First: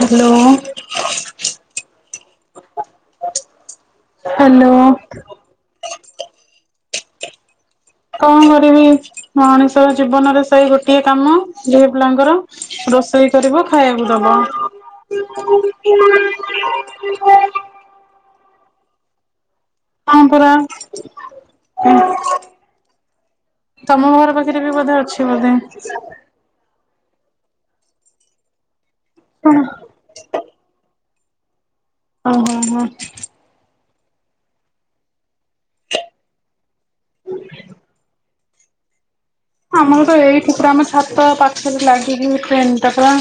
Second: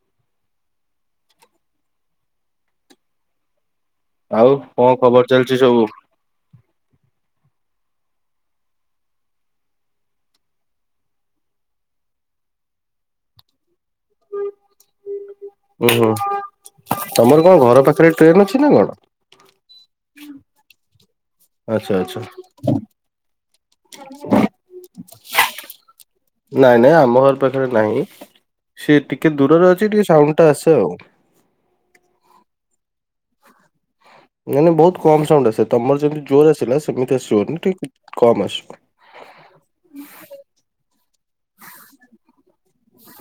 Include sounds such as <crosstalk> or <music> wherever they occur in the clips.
Hello ଆଉ hello କଣ <unintelligible> କଣ କରିବି ମଣିଷ ଜୀବନରେ ସେଇ ଗୋଟିଏ କାମ ଝିଏ ପିଲାଙ୍କର ରୋଷେଇ କରିବ ଖାଇବାକୁ ଦବ। ହ ଉ ହୋଁ ତମର କଣ ଘର ପାଖରେ ଟ୍ରେନ ଅଛି ନା କଣ? ହଁ ପରା ଆଚ୍ଛା ଆଚ୍ଛା। ତମ ଘର ପାଖରେ ବି ବୋଧେ ଅଛି ବୋଧେ? ନାଇଁ ନାଇଁ ଆମ ଘର ପାଖରେ ନାହିଁ। ସିଏ ଟିକେ ଶୁଣ ଦୂରରେ ଅଛି ଟିକେ ସାଉଣ୍ଡ ଟା ଆସେ ଆଉ। ଓହୋ ହୋ ନାଇଁ ନାଇଁ ବହୁ କମ ସାଉଣ୍ଡ ଆସେ ତମର ଯେମିତି ଜୋର ଆସିଲା ସେମିତି ଆସିବନି ଠିକ କମ୍ ଆସିବ। ଆମର ତ ଏଇଠି ପୁରା ଆମ ଛାତ ପାଖରେ ଲାଗିକି ଟ୍ରେନ୍ ଟା ପୁରା।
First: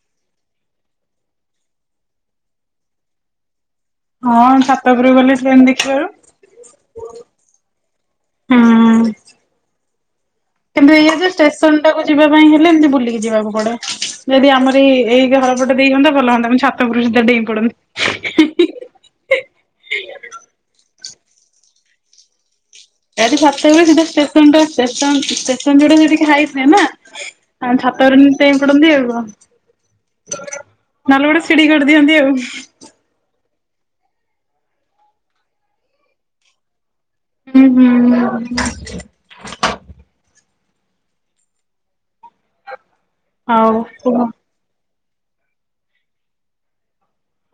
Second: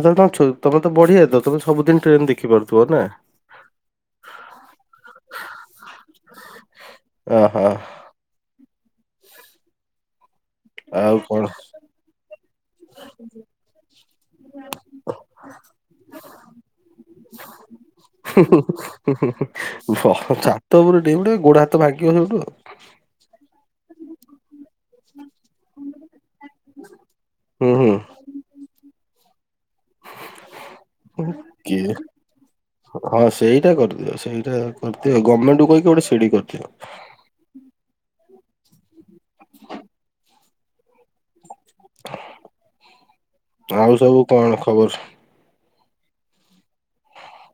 ଏ ତମେ ତ ବଢିଆ ତମେ ସବୁଦିନ ଟ୍ରେନ ଦେଖିପାରୁଥିବ ନା। ହଁ ଛାତଗରୁ ଗଲେ ଟ୍ରେନ ସ ଦେଖିବାରୁ। ଅହୋ ହଁ କିନ୍ତୁ ଆଉ ଇଏ ଯେ କଣ ଷ୍ଟେସନ ଟାକୁ ଯିବା ପାଇଁ ହେଲେ ଏମିତି ବୁଲିକି ଯିବାକୁ ପଡେ। ଯଦି ଆମର ଏଇ ଏଇ ଘର ବୋୋ ଦେଇଇୁ ଭଲ ହୁଅନ୍ତା। ମୁଁ ଛାତ ପୁରୁଷ ଦ୍ୱଇଁ ପଡ଼ନ୍ତି। ଛାତ ଉପୁର ଗଟ ଗୋଡ ହାତ ଭାଙ୍ଗିବ ସବଠୁ ଆଉ। ରାତି ସାତଟା ବେଳେ ସିଧା ଷ୍ଟେସନ ଟା େସନ ଯୁଡା ସେଠିକି ଖାଇଥିଲେ ନା ହୁଁ ଆଉ ହୁଁ। ଛାତରେ ପଡନ୍ତି ଆଉ କଣ। ନହେଲେ ଗୋଟେ ସିଢଡି କରି କିଏ ଦିଅନ୍ତି ଆଉ। ହଁ ସେଇଟା କରିଦିଅ ସେଇଟା କରିଦିଅବି। ଗଭର୍ଣ୍ଣମେଣ୍ଟୁ କହିକି ଗୋଟେ ସିଡି କରିଦିଅ। ହୁଁ ହୁଁ ହ ହ ହଉ ଆଉ କୁହ। ସବୁ କଣ ଖବର?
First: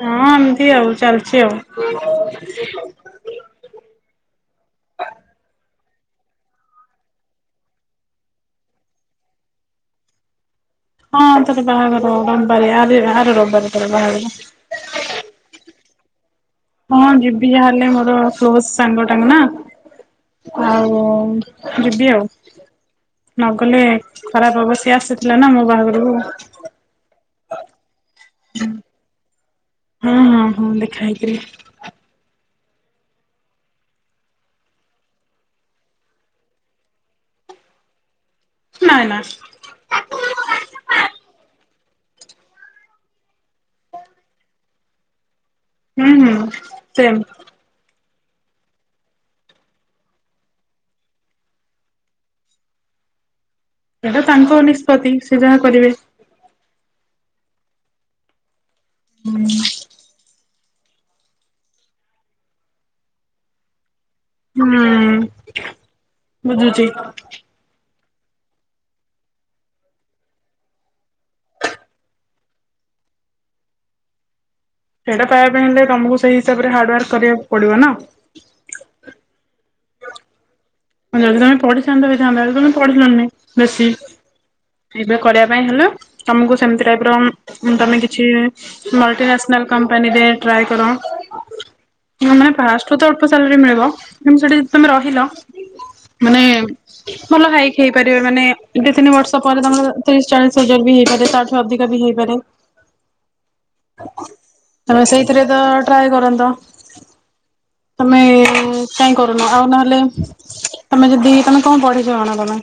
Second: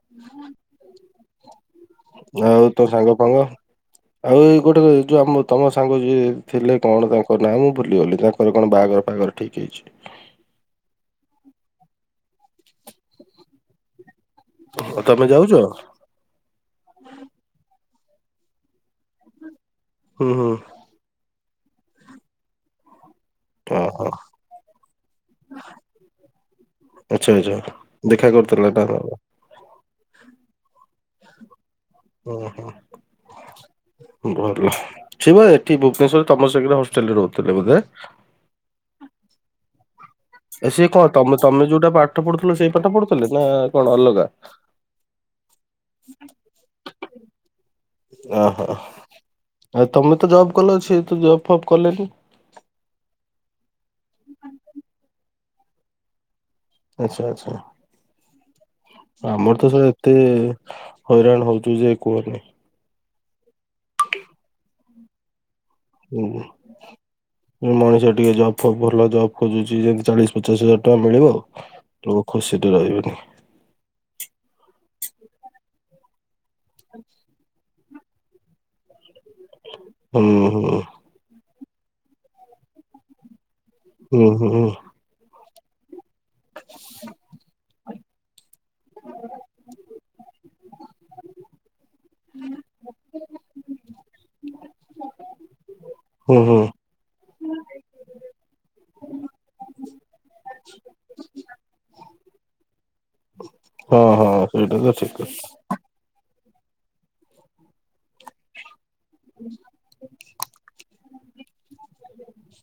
ହଁ ଏମିତି ଆଉ ଚାଲିଛି ଆଉ। ଆଉ ତୋ ସାଙ୍ଗ ଫାଙ୍ଗ? ଆଉ ଏଇ ଗୋଟେ ଯୋଉ ଆମ ତମ ସାଙ୍ଗ ଯିଏ ଥିଲେ କଣ ତାଙ୍କ ନାଁ ମୁଁ ଭୁଲିଗଲି ତା ରେ କଣ ବାହାଘର ଫାଘର ଠିକ୍ ହେଇଛି? ହଁ ତାର ବାହାଘର ରବିବାରେ ଆରି ଆର ରବିବାର ତାର ବାହାଘର। ତମେ ଯାଉଛ? ହଁ ଯିବି ଯାହେଲେ ମୋର କ୍ଲୋଜ ସାଙ୍ଗ ଟା ନା ହୁଁ ହୁଁ। ଆଉ। ଓ ଯିବି ଆଉ। ନଗଲେ ଓହୋ ଖରାପ ହବ ସେ ଆସିଥିଲା ନା ମୋ ବାହାଘରକୁ। ଆଛା ଆଚ୍ଛା ଦେଖା କରିଥିଲା ତାହେଲେ। ହଁ ହଁ ହଁ ଦେଖା ହେଇଥିଲୀ। ଓ ହୋ ଭଲ ସେ ବା ଏଠି ଭୁବନେଶ୍ୱରରେ ତମ ସାଙ୍ଗରେ ହଷ୍ଟେଲରେ ରହୁଥିଲେ ବୋଧେ? ନା ନା। ସିଏ କଣ ତମେ ତମେ ଯୋଉଟା ପାଠ ପଢୁଥିଲ ସେଇ ପାଠ ପଢୁଥିଲେ ନା କଣ ଅଲଗା? <inaudible> ହୁଁ ହୁଁ ସେମ୍ ଓହୋ ଆ ତମେ ତ ଜବ୍ କଲ ସେ ତ ଜବ୍ ଫବ୍ କଲେନି? ଏଇଟା ତାଙ୍କ ନିଷ୍ପତ୍ତି ସେ ଯାହା କରିବେ ଆଚ୍ଛା ଆଚ୍ଛା ଆମର ତ ସବୁ ଏତେ ହଇରାଣ ହେଉଛୁ ଯେ କୁହନି। <inaudible> ହୁଁ। ହୁଁ। ବୁଝୁଛି। ମଣିଷ ଟିକେ ଜବ ଫବ୍ ଭଲ ଜବ୍ ଖୋଜୁଛି ଯେମିତି ଚାଳିଶ ପଚାଶ ହଜାର ଟଙ୍କା ମିଳିବ ଲୋକ ଖୁସୀ ରେ ରହିବେନି। ସେଇଟା ତା ପାଇଁ ହେଟା କାମକୁ ସେଇ ହିସାବରେ ହାର୍ଡ ୱାର୍କ କରିବାକୁ ପଡ଼ିବ ନା ହୁଁ ହୁଁ। ଯଦି ତମେ ପଢ଼ିଥାନ୍ତ ବି ହେଇଥାନ୍ତା ତମେ ପଢ଼ିଲନି ବେଶୀ ହୁଁ ହୁଁ ହୁଁ ଏବେ କରିବା ପାଇଁ ହେଲା ତମକୁ ସେମତି ଟାଇପ୍ ର ତମେ କିଛି ମଲ୍ଟିନାସନାଲ କମ୍ପାନୀରେ ଟ୍ରାଏ କର ହ ମାନେ ଫାର୍ଷ୍ଟ ରୁ ତ ଅଳ୍ପ ସାଲରୀ ମିଳିବ କିନ୍ତୁ ସେଠିି ତମେ ରହିଲ ହୁଁ ମାନେ ହୁଁ। ଭଲ ହାଇକ୍ ହେଇପାରିବ ମାନେ ଦି ତିନି ବର୍ଷ ପରେ ତମର ତିରିଶ ଚାଳିଶ ହଜାର ବି ହେଇପାରିବ ତାଠୁ ଅଧିକା ବି ହେଇପାରେ। ହଁ ହଁ। ସେଇଟା ତ ତମେ ଠିକ କଥା ସେଇଥିରେ ତ ଟ୍ରାଏ କରନ୍ତ ତମେ କାଇ କରୁନ ଆଉ ନହେଲେ ତମେ ଯଦି ତମେ କଣ ପଢ଼ିଚ କଣ ତମେ?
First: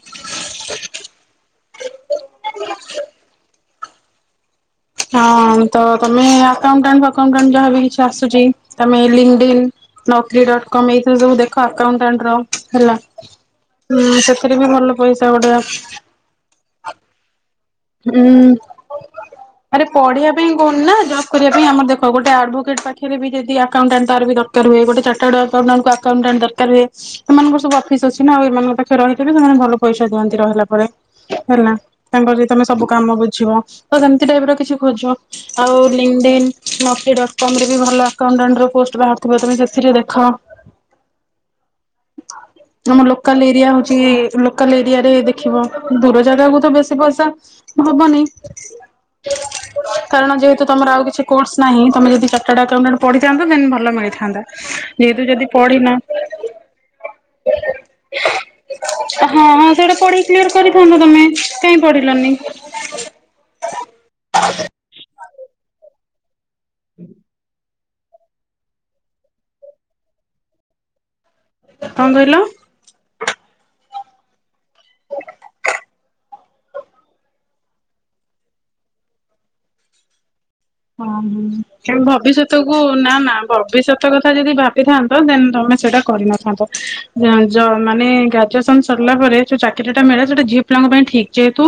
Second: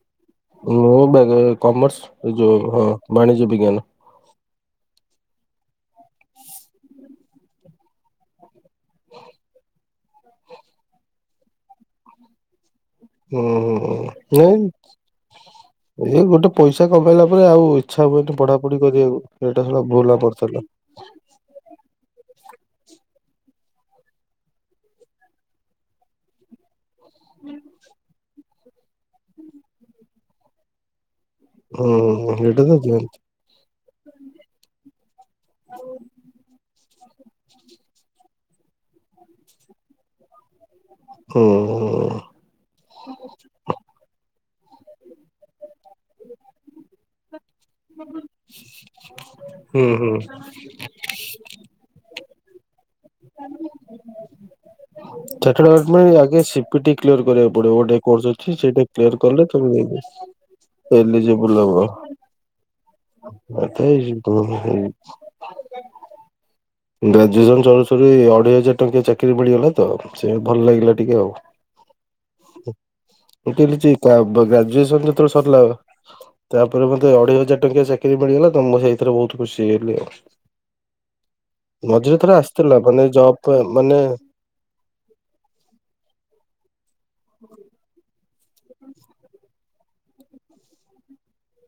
ମୁଁ ବା ଗ କମର୍ସ ଏ ଯୋଉ ହଁ ବାଣିଜ୍ୟ ବିଜ୍ଞାନ ହଁ ତ ତମେ ଆକାଉଣ୍ଟାଣ୍ଟ ଫାକାଉଣ୍ଟାଣ୍ଟ ଯାହାବି କିଛି ଆସୁଛି ତମେ LinkedIn Naukri dot com ଏଇଥିରେ ସବୁ ଦେଖ ଆକାଉଣ୍ଟାଟ୍ ର ହେଲା ହୁଁ ସେଥିରେ ବି ଭଲ ପଇସା ଗୋଟେ ଏ ଗୋଟେ ପଇସା କମେଇଲା ପରେ ଆଉ ଇଚ୍ଛା ହୁଏନି ଉଁ ପଢ଼ାପଢ଼ି କରିବାକୁ ଏଇଟା ହେଲା ଆରେ ଭୁଲ୍ ପଢିବା ପାଇଁ <unintelligible> କହୁନି ନା ଜବ୍ କରିବା ପାଇଁ ଆମ ଦେଖ ଗୋଟେ ଆଡଭୋକେଟ୍ ପାଖରେ ବି ଯଦି ଆକାଉଣ୍ଟାଣ୍ଟ ତାର ବି ଦରକାର ହୁଏ ଗୋଟେ ଚାଟାଡ଼ ଆକାଉଣ୍ଟାଣ୍ଟ କୁ ଆକାଉଣ୍ଟାଣ୍ଟ ଦରକାର ହୁଏ। ତାହାଲେ ସେମାନଙ୍କର ସବୁ ଅଫିସ୍ ଅଛି ନା ଆଉ ଏମାନଙ୍କ ପାଖରେ ରହିକି ବି ସେମାନେ ଭଲ ପଇସା ଦିଅନ୍ତି ରହିଲା ପରେ। ହେଲା ତାଙ୍କର ହୁଁ ଏଇଟା ଯେତେବେଳେ ତ ସବୁ କାମ ଦିଅନ୍ତି ବୁଝିବ ତ ସେମିତି ଟାଇପ୍ ର କିଛି ଖୋଜ ଆଉ ଲିନ୍ ଡିନ୍ ନକ୍ରି ଡଟ୍ କମ ରେ ବି ଭଲ ଆକାଉଣ୍ଟାଣ୍ଟ ର ପୋଷ୍ଟ ବାହାରୁଥିବ ତମେ ସେଥିରେ ଦେଖ। ହୁଁ ହୁଁ। ଆମ ଲୋକାଲ୍ ଏରିଆ ହଉଛି ଲୋକାଲ୍ ଏରିଆ ରେ ଦେଖିବ ଦୂର ଜାଗାକୁ ତ ବେଶୀ ପଇସା ହବନି ହୁଁ ହୁଁ କାରଣ ଯେହେତୁ ତମର ଆଉ କିଛି କୋର୍ସ ନାହିଁ। ତମେ ଯଦି ଚର୍ଟାଡ ଆକାଉଣ୍ଟଟେଡ୍ ପଢ଼ିଥାନ୍ତ। ଦେନ୍ ଭଲ ମିଳିଥାନ୍ତା। ଯେହେତୁ ଯଦି ଚାର୍ଟାଡ ପଢିନ ଆକାଉଣ୍ଟ ଆଗେ ସିକ୍ୟୁରିଟି କ୍ଲିୟର୍ କରିବାକୁ ପଡିବ। ଗୋଟେ କୋର୍ସ ଅଛି। ସେଇଟାକୁ କ୍ଲିୟର୍ ହଁ କଲେ ହଁ ତାପ ସେଇଟା ପଢ଼ିକି କ୍ଲିୟର୍ କରିଥାନ୍ତ। ତମେ କହିଁକି ପଢ଼ିଲାନି? <unintelligible> <inaudible> ଗ୍ରାଜୁଏସନ୍ ସରୁ ସରୁ ଏ ଅଢ଼େଇ ହଜାର ଟଙ୍କିଆ ଚାକିରି ମିଳିଗଲା ତ ସେ ଭଲ୍ ଲାଗିଲା ଟିକେ ଆଉ। କଣ କହିଲ? ମୁଁ କହିଲି ଯେ କା ବ୍ ଗ୍ରାଜୁଏସନ୍ ଯେତେବେଳେ ସରିଲା ତାପରେ ମୋତେ ଅଢ଼େଇ ହଜାର ଟଙ୍କିଆ ଚାକିରି ମିଳିଗଲା ତ ମୁଁ ସେଇଥିରେ ବହୁତ ଖୁସି ହେଇ ଗଲି ଆଉ। ହଁ ହୁଁ, ତେଣୁ ମଝିରେ ଥରେ ଭବିଷ୍ୟତ କୁ ଆସିଥିଲା ମାନେ ନା ନା ଜବ ମାନେ ଭବିଷ୍ୟତ କଥା ଯଦି ଭାବ ବିଥାନ୍ତ, ଦେନ୍ ତୋମେ ସେଇଟା କରି ନଥାନ୍ତ। ଜଞ୍ଜ ମାନେ ଗ୍ରାଜୁଏସନ୍ ସରିଲା ପରେ ଯୋଉ ଚାକିରି ଟା ମିଳେ ସେଇଟା ଝିଅ ପିଲାଙ୍କ ପାଇଁ ଠିକ୍। ଯେହେତୁ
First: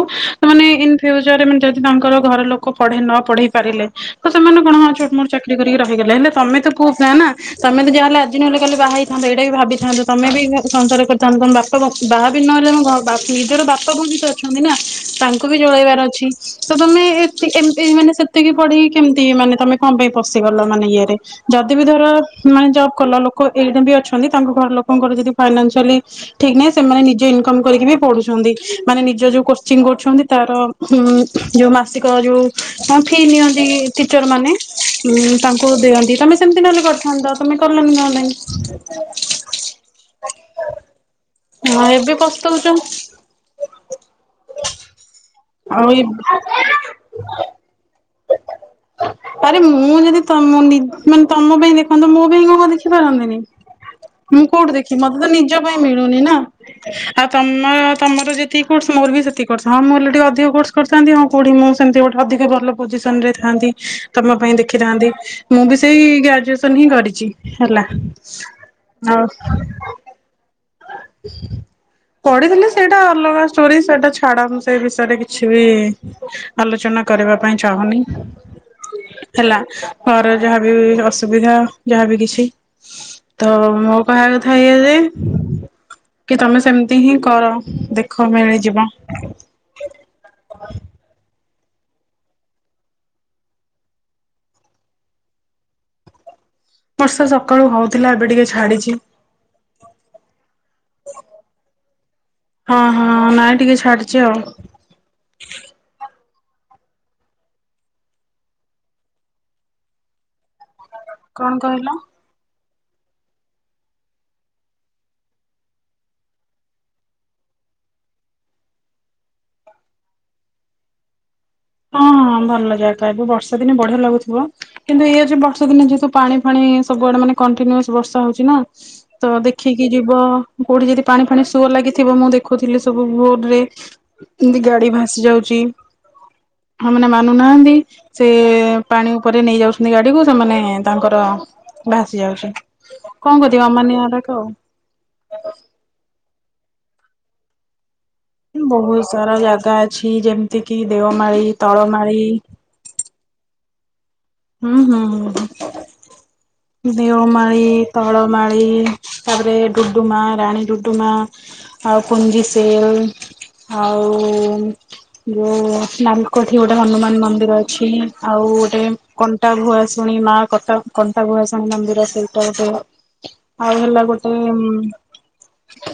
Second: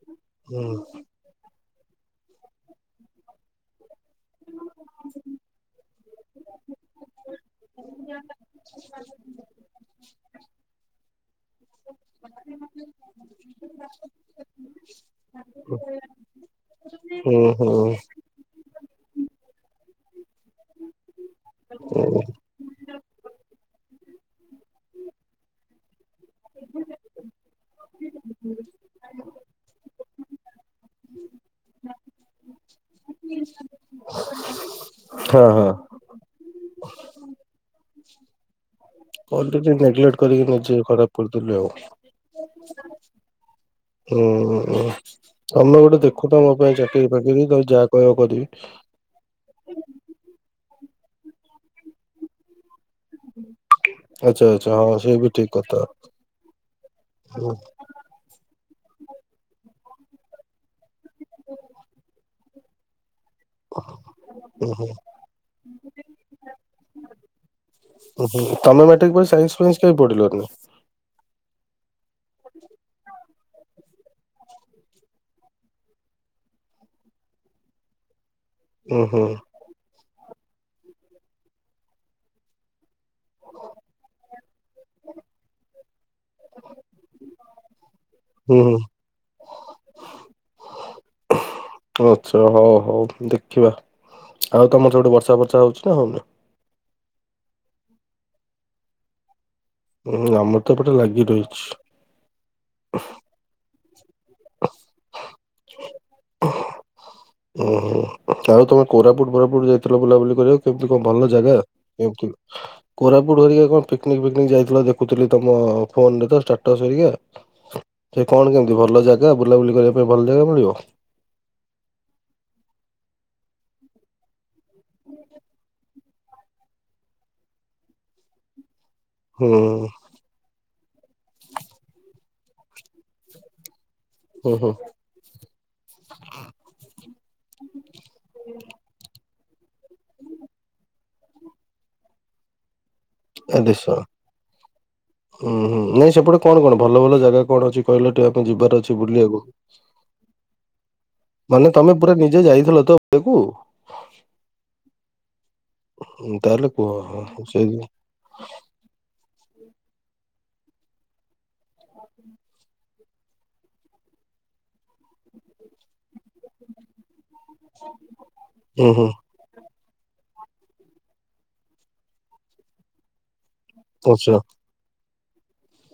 ହୁଁ ସେମାନେ ଇନ୍ ଫ୍ୟୁଚର୍ ରେ ମାନେ ଯଦି ତାଙ୍କର ଘର ଲୋକ ପଢେଇ ନ ପଢ଼େଇ ପାରିଲେ। ତ ସେମାନେ କଣ ହଁ ଛୋଟ୍ ମୋଟ୍ ଚାକିରି କରିକି ରହିଗଲେ। ହେଲେ ତୋମେ ତ ପୁଅ ପିଲା ନା? ତୋମେ ତ ଯାହା ହେଲେ ଆଜି ନହେଲେ କାଲି ବାହା ହେଇଥାନ୍ତ। ଏଇଟା ବି ଭାବିଥାନ୍ତ, ତୋମେ ବି ଏଇନା ସଂସାର କରିଥାନ୍ତ। ତୋମ ବା ତୋମ ବାହା ବି ନହେଲେ କଣ, ବାପ୍ ନିଜର ବାପା ବୋଉ ବି ତ ଅଛନ୍ତି ନା, ତାଙ୍କୁ ବି ଚଳେଇବାର ଅଛି। ତ ତୋମେ ହୁଁ ଏତି ଏମ୍ ହୁଁ। ଏଇ ମାନେ ସେ ତିକି ପଢ଼ିକି କେମିତି ମାନେ ତୋମେ କଣ ପାଇଁ ପଶିଗଲ ମାନେ ଇଏ ରେ? ଯଦି ବି ଧର ଉଁ ମାନେ ଜବ୍ କଲ, ଲୋକ ଏଇ ଟାଇପ୍ ର ବି ଅଛନ୍ତି। ତାଙ୍କ ଘର ଲୋକଙ୍କର ଯଦି ଫାଇନାନ୍ସିଆଲି ଠିକ୍ ନାହିଁ ସେମାନେ ନିଜ ଇନକମ୍ କରିକି ବି ପଢ଼ୁଛନ୍ତି। ମାନେ ନିଜର ଯୋଉ କୋଚିଂ କରୁଛନ୍ତି ତାର ହୁଁ, ଯୋଉ ମାସିକ ଯୋଉ ହଁ ଫିସ୍ ନିଅନ୍ତି ଟିଚର୍ ମାନେ ଉଁ, ହଁ ହଁ ତାଙ୍କୁ ଦିଅନ୍ତି, ତୋମେ ସେମିତି ନହେଲେ କରିଥାନ୍ତ। ତୋମେ କଲନି କଣ ପାଇଁ? କଲିନି ନେଗଲେଟ୍ କରିକି ନିଜେ ଖରାପ କରି ଦେଲି ହଁ ଏବେ ପସ୍ତଉଛ ଆଉ। ଅ, ଅ, ତୋମେ ଗୋଟେ ଆଉ ଦେଖୁଥାଅ ମୋ ପାଇଁ ଚାକିରି ଫାକିରି, ତୋମେ ଯାହା କହିବ କରିବି। ଆରେ ମୁଁ ଯଦି ତୋମ ନି- ମାନେ ତୋମ ପାଇଁ ଦେଖନ୍ତୁ। ମୋ ପାଇଁ କଣ ମୁଁ ଆଉ ଦେଖି ପାରନ୍ତିନି? <unintelligible> ମୁଁ ଆଚ୍ଛା କୋଉଠୁ ହଁ ଦେଖିବି? ସେ ମୋତେ ତ ବି ଠିକ ନିଜ ପାଇଁ କଥା। ମିଳୁନି ନା। ଆଉ ତୋମର ତୋମର ଯ ଯେତିକି କୋର୍ସ ମୋର୍ ବି ସେତିକି କୋର୍ସ। ହଁ ମୁଁ ହେଲେ ଟିକେ ଅଧିକ କୋର୍ସ କରିଥାନ୍ତି, ହଁ କୋଉଠି ମୁଁ ସେମିତି ଗୋଟେ ଅଧିକ ଭଲ ପୋଜିସନ୍ ରେ ଥାଆନ୍ତି। ତୋମ ପାଇଁ ଦେଖିଥାନ୍ତି। ମୁଁ ବି ସେଇ ଗ୍ରାଜୁଏସନ୍ ହିଁ କରିଚି ହେଲା। ଓହୋ, ତୋମେ ମେଟ୍ରିକ୍ ଆଉ ପରେ ସାଇନ୍ସ ଫାଇନ୍ସ କାଇଁ ପ ପଢ଼ିଲନି? <inaudible> ପଢ଼ିଥିଲି। ସେଇଟା ଅଲଗା ଷ୍ଟୋରୀ ସେଟା ଛାଡ଼ ମୁଁ ସେ ବିଷୟରେ କିଛି ବି ଆଲୋଚନା କରିବା ପାଇଁ ଚାହୁଁନି ଉଁ ହୁଁ। ହେଲା। ଘରେ ଯାହାବି ଅସୁବିଧା ଯାହା ବି କିଛି ତ ମୋ କହିବା କଥା ଏଇଆ ଯେ କି ତୋମେ ସେମିତି ହିଁ କର, ଦେଖ ହୁଁ ହୁଁ ମିଳିଯିବ। <unintelligible> ଆଚ୍ଛା, ହଉ ହଉ ଦେଖିବା। ଆଉ ତୋମର ସେପଟେ ବର୍ଷା ଫର୍ଷା ହୋଉଛି ନା ହୋଉନି? ବର୍ଷା ସକାଳୁ ହୋଉଥିଲା ଏବେ ଟିକେ ଛାଡିଛି। ଉଁ, ଆମର ତ ଏପଟେ ଲାଗି ରହିଛି। ହଁ, ହଁ ନାଇଁ ଟିକେ ଛାଡିଛି ଆଉ। ଓଃ, ଓହୋ ଓ, ଆଉ ତୋମେ କୋରାପୁଟ୍ ଫୋରାପୁଟ୍ ଯାଇଥିଲ ବୁଲାବୁଲି କରିବା କେମିତି କଣ ଭଲ ଜାଗା? କେମିତି କୋରାପୁଟ ହେରିକା କଣ ପିକନିକ୍ ଫିକନିକ୍ ଯାଇଥିଲ ଦେଖୁଥିଲି ତୋମ ଫୋନ୍ ରେ ତ ଷ୍ଟାଟସ୍ ହେରିକା। ସେ କଣ କେମିତି ଭଲ ଜାଗା ବୁଲାବୁଲି କରିବା ପାଇଁ ଭଲ ଜାଗା ମିଳିବ? ହଁ, ହଁ ଭଲ ଜାଗା ଏବେ ବର୍ଷା ଦିନେ ବଢ଼ିଆ ଲାଗୁଥିବ। କିନ୍ତୁ ଏଇଆ ଯେ ବର୍ଷା ଦିନେ ଯେହେତୁ ପାଣି ଫାଣି ସବୁ ଆଡ଼େ ମାନେ କଣ୍ଟିନିୟୁସ୍ ବର୍ଷା ହଉଛି ନା ତ ହୁଁ ଦେଖିକି ଯିବ। କୋଉଠି ଯଦି ପାଣି ଫାଣି ସୁଅ ଲାଗିଥିବ ମୁଁ ଦେଖୁଥିଲି ସବୁ ଫୋନ୍ ରେ ହୁଁ ଏମିତି ହୁଁ ଗାଡି ଭାସ ସି ଯାଉଛି। ହଁ ମାନେ ମାନୁନାହାନ୍ତି ସେ ପାଣି ଉପରେ ନେଇ ଯାଉଛନ୍ତି ଗାଡିକୁ ସେମାନେ ତାଙ୍କର ଭାସି ଯାଉଚି କଣ ଏ କରିବେ ଦେଶ ଅମାନିଆରାକ ଆଉ। ଉଁ ହୁଁ ନାଇଁ ସେପଟେ କଣ କଣ ଭଲ ଭଲ ଜାଗା କଣ ଅଛି? କହିଲ ଟିକେ ଆମେ ଯିବାର ଅଛି ବହୁତ ସାରା ବୁଲିବାକୁ ଜାଗା ଅଛି ଯେମିତି କିି ଦେଓମାଳି ମାନେ ତମେ ପୁରା ତଳମାଳି ନିଜେ ଯାଇଥିଲ ତ? ଇଏକୁ ହୁଁ ହୁଁ ହୁଁ ତାହେଲେ କୁହ ହୁଁ ହଁ ସେଇ ଦେଓମାଳି ତ ହଳମାଳି ତାପରେ ଡୁଡୁମା, ରାଣୀ ଡୁଡୁମା ଆଉ ପୁଞ୍ଜିସେଲ୍। ଆଉ ଯୋଉ ନାଲକୋଠି ଗୋଟେ ହନୁମାନ ମନ୍ଦି ର ଅଛି ଆଉ ଗୋଟେ ହୁଁ ହୁଁ କଣ୍ଟା ଭୁଆଶୁଣି ମା କଟା କଣ୍ଟା ଭୁଆଶୁଣି ମନ୍ଦିର ସେଇଟା ଗୋଟେ ଆଉ ହେଲା ଆଚ୍ଛା ଗୋଟେ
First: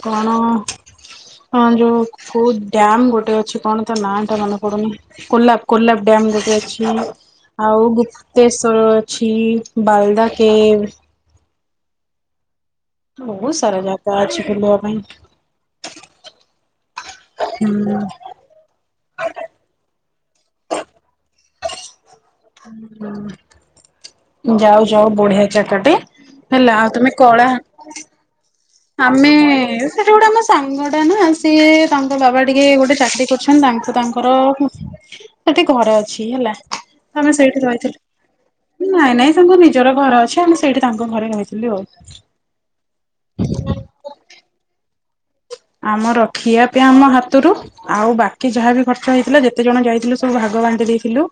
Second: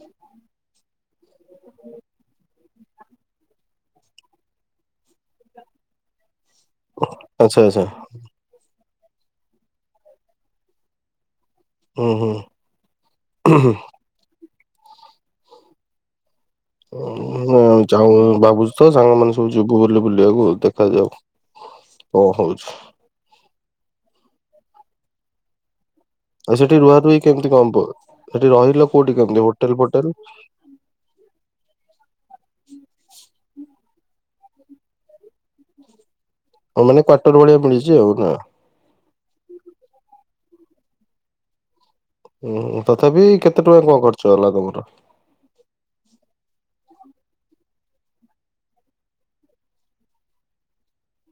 କଣ? ହଁ ଯୋଉ କୋଉ ଡ୍ୟାମ୍ ଗୋଟେ ଅଛି କଣ ତା ନାଁ ଟା ମନେ ପଡୁନି କୋଲାପ୍ କୋଲାପ୍ ଡ୍ୟାମ୍ ଗୋଟେ ଅଛି। ହୁଁ ଆଚ୍ଛା ଆଚ୍ଛା ଆଉ ଗୁପ୍ତେଶ୍ଵର ଅଛି ବାଲଦା କେ ଉଁ ହୁଁ। ବୋହୁତ ସାରା ଜାଗା ଅଛି ବୁଲିବା ପାଇଁ। ହଁ ଚାଉଁ ହୁଁ ବାବୁ ସ ସାଙ୍ଗମାନେ ସବୁ ଯିବୁ ବୁଲି ବୁଲିବାକୁ ଦେଖାଯାଉ କଁ ହଉଛି। ହୁଁ ଯାଉଚ ଆଉ ବଢିଆ ଜାଗାଟେ। ଆଉ ହେଲା ସେଠି ରୁହା ତମେ ରୁହି କଳା କେମତି କଁ ପ ସେଠି ରହିିଲ ଆମେ ସେଠି ଗୋଟେ ଆମ ସାଙ୍ଗ ଟା ନା ସିଏ ତାଙ୍କ ବାବା ଟିକେ ଗୋଟେ ଚାକିରି କରିଛନ୍ତି ତାଙ୍କୁ ତାଙ୍କର ସେଠି ଘର ଅଛି ହେଲା ହଁ, ମାନେ କ୍ଵାର୍ଟର ଆମେ ଭଳିଆ ସେଇଠି ମିଳିଛି ରହିଥିଲୁ। ଆଉ ନା। ନାଇଁ ନାଇଁ ସେମିତି ନିଜର ଘର ଅଛି ଆମେ ସେଇଠି ତାଙ୍କ ଘରେ ରହିଥିଲି ଆଉ। ଉଁ ତଥାପି କେତେ ଟଙ୍କା କଁ ଖର୍ଚ୍ଚ ହେଲା ତମର? ଆମର ଖିଆ ପିଆ ଆମ ହାତୁରୁ। ଆଉ ବାକି ଯାହାବି ଖର୍ଚ୍ଚ ହେଇଥିଲା ଯେତେ ଜଣ ଯାଇଥିଲୁ ସବୁ ଭାଗ ବାଣ୍ଟି ଦେଇଥିଲୁ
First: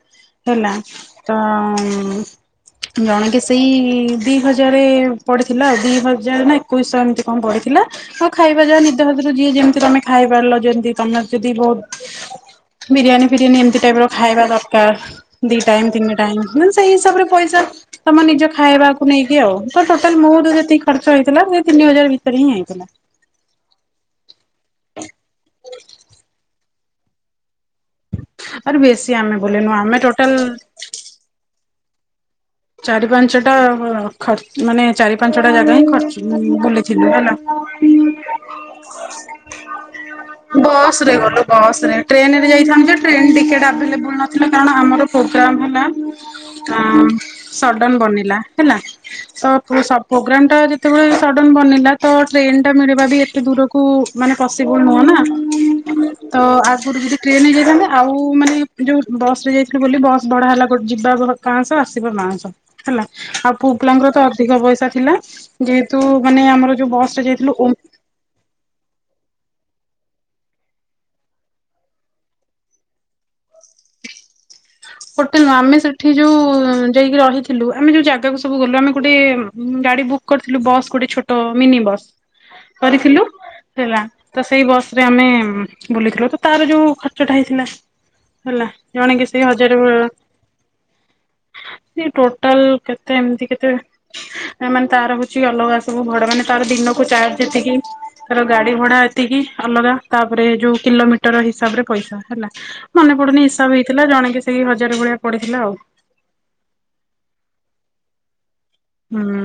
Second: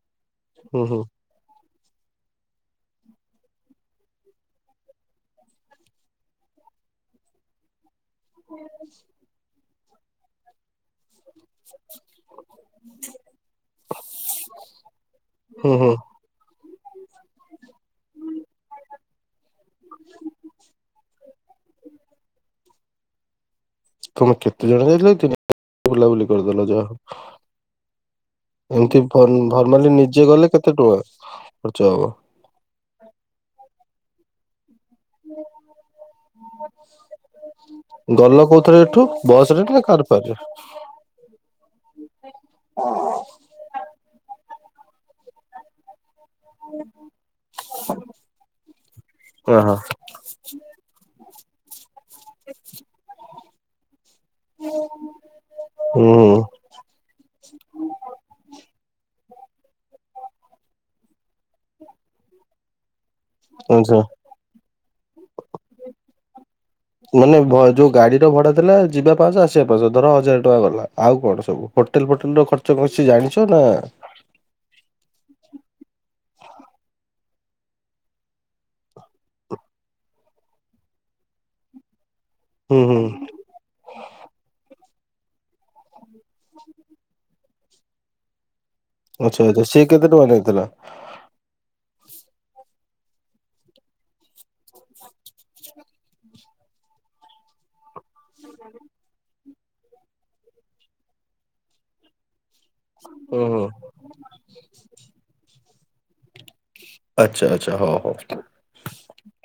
ହେଲା। ହୁଁ ହୁଁ ତ ଜଣକେ ସେଇ ଦି ହଜାରେ ପଡ଼ିଥିଲା ଆଉ ଦି ହଜାରେ ନା ଏକୋଇଶହ ଏମିତି କଣ ପଡ଼ିଥିଲା। ହଁ ଖାଇବା ଯାହା ନିଦ ହାତୁରୁ ଯିଏ ଯେମିତି ତମେ ଖାଇ ପାରିଲ ଯେମିତି ତମେ ଯଦି ବହୁତ ବିରିୟାନୀ ଫିରିୟାନୀ ଏମିତି ଟାଇପ ର ଖାଇବା ଦରକାର ଦି ହୁଁ ହୁଁ ଟାଇମ୍ ତିନି ଟାଇମ। ହଁ ସେଇ ହିସାବରେ ପଇସା ତମ ନିଜ ଖାଇବାକୁ ନେଇକି ଆଉ ତ ଟୋଟାଲ ମୋର ଯେତିକ୍ ଖର୍ଚ୍ଚ ହେଇଥିଲା ସେ ତିନି ହଜାର ଭିତରେ ହିଁ ହେଇଥିଲା। ତମେ କେତେ ଜଣ ଯାଇଥିଲ କି <unintelligible> ବୁଲାବୁଲି କରିଦେଲ ଯାହାହଉ। ଆରେ ଏମିତି ବେଶୀ ଆମେ ବୁଲିନୁ ଫର୍-ଫର୍ମାଲି ଆମେ ନିଜେ ଟୋଟାଲ ଗଲେ କେତେ ଟଙ୍କା ଖର୍ଚ୍ଚ ହବ? ଚାରି ପାଞ୍ଚଟା ଖର୍ଚ ମାନେ ଚାରି ପାଞ୍ଚଟା ଜାଗା ହିଁ ଖର୍ଚ୍ଚ ବୁଲିଥିଲୁ ହେଲା। ଗଲ କୋଉଥିରେ ଏଠୁ ବସ ରେ ନା କାର ଫା ବସ ରେ ଗଲୁ ବସ ରେ ଟ୍ରେନରେ ଯାଇଥାନ୍ତୁ ଯେ ଟ୍ରେନ ଟିକେଟ ଆଭେଲେବୁଲ ନ <unintelligible> ଆମର ପୋଗ୍ରାମ ହେଲା ଆ ସଡ଼ନ ବନିଲା ହେଲା ତ ଓହୋ। ପୋ ସ ପୋଗ୍ରାମ୍ ଟା ଯେତେବେଳେ ସଡ଼ନ ବନିଲା ତ ଟ୍ରେନ୍ ଟା ମିଳିବା ବି ଏତେ ଦୂରକୁ ମାନେ ପସିବୁଲ ନୁହଁ ନା। ହୁଁ ତ ଆଗୁରୁ ଯଦି ଟ୍ରେନ୍ ରେ ଯାଇଥାନ୍ତେ ଆଉ ମାନେ ଯୋଉ ବସ ରେ ଯାଇଥିଲୁ ବୋଲି ବସ୍ ଭଢା ହେଲା ଗୋ ଯିବା ପାଆଁସ ଆସିବା ପାଆଁସ। ହେଲା ଆଉ ଆଚ୍ଛା ପୁଅପିଲାଙ୍କର ତ ଅଧିକ ପଇସା ଥିଲା। ଯେହେତୁ ମାନେ ଆମର ଯୋଉ ବସ୍ ରେ ମାନେ ଭ ଯାଇଥିଲୁ ଓମ୍ ଯୋଉ ଗାଡିର ଭଡା ଥେଲା ଯିବା ପାଞ୍ଚସହ ଆସିବା ପାଞ୍ଚସହ ଧର ହଜାରେ ଟଙ୍କା ଗଲା, ଆଉ କଣ ସବୁ ହୋଟେଲ୍ ଫୋଟେଲ୍ ର ଖର୍ଚ୍ଚ କଣ କିଛି ଜାଣିଛ ନା ହୋଟେଲ୍ ନୁହଁ, ଆମେ ସେଠି ଯୋଉ ଯାଇକି ରହିଥିଲୁ ଆମେ ଯୋଉ ଜାଗାକୁ ସବୁ ଗଲୁ ଆମେ ଗୋଟେ ଗାଡି ବୁକ୍ କରିଥିଲୁ ବସ୍ ଗୋଟେ ଛୋଟ ମିନି ବସ୍ ହୁଁ ହୁଁ। କରିଥିଲୁ। ହେଲା ତ ସେଇ ବସ୍ ରେ ଆମେ ବୁଲିଥିଲୁ ତ ତାର ଯୋଉ ଖର୍ଚ୍ଚଟା ହେଇଥିଲା ହେଲା ଜଣେକେ ଆଚ୍ଛା ସେଇ ହଜ ଆଚ୍ଛା ସିଏ କେତେ ଟଙ୍କା ନେଇଥିଲା? ସିଏ ଟୋଟାଲ୍ କେତେ ଏମ୍ତି କେତେ ନାଇଁ ମାନେ ତାର ହଉଚି ଅଲଗା ସବୁ ଭଡ଼ା, ମାନେ ତାର ଦିନକୁ ଚାର୍ଜ ଯେତିକି ସେ ତାର ଗାଡି ଭଡା ଏତିକି ଅଲଗା, ତାପରେ ଯୋଉ କିଲୋମିଟର ହିସାବ ରେ ପଇସା ହେଲା। ମନେ ପଡୁନି ଓହୋ ହିସାବ ହେଇଥିଲା, ଜଣେକେ ସେଇ ହଜାରେ ଭଳିଆ ପଡିଥିଲା ଆଉ। ଆଚ୍ଛା-ଆଚ୍ଛା ହଉ-ହଉ। ହୁଁ।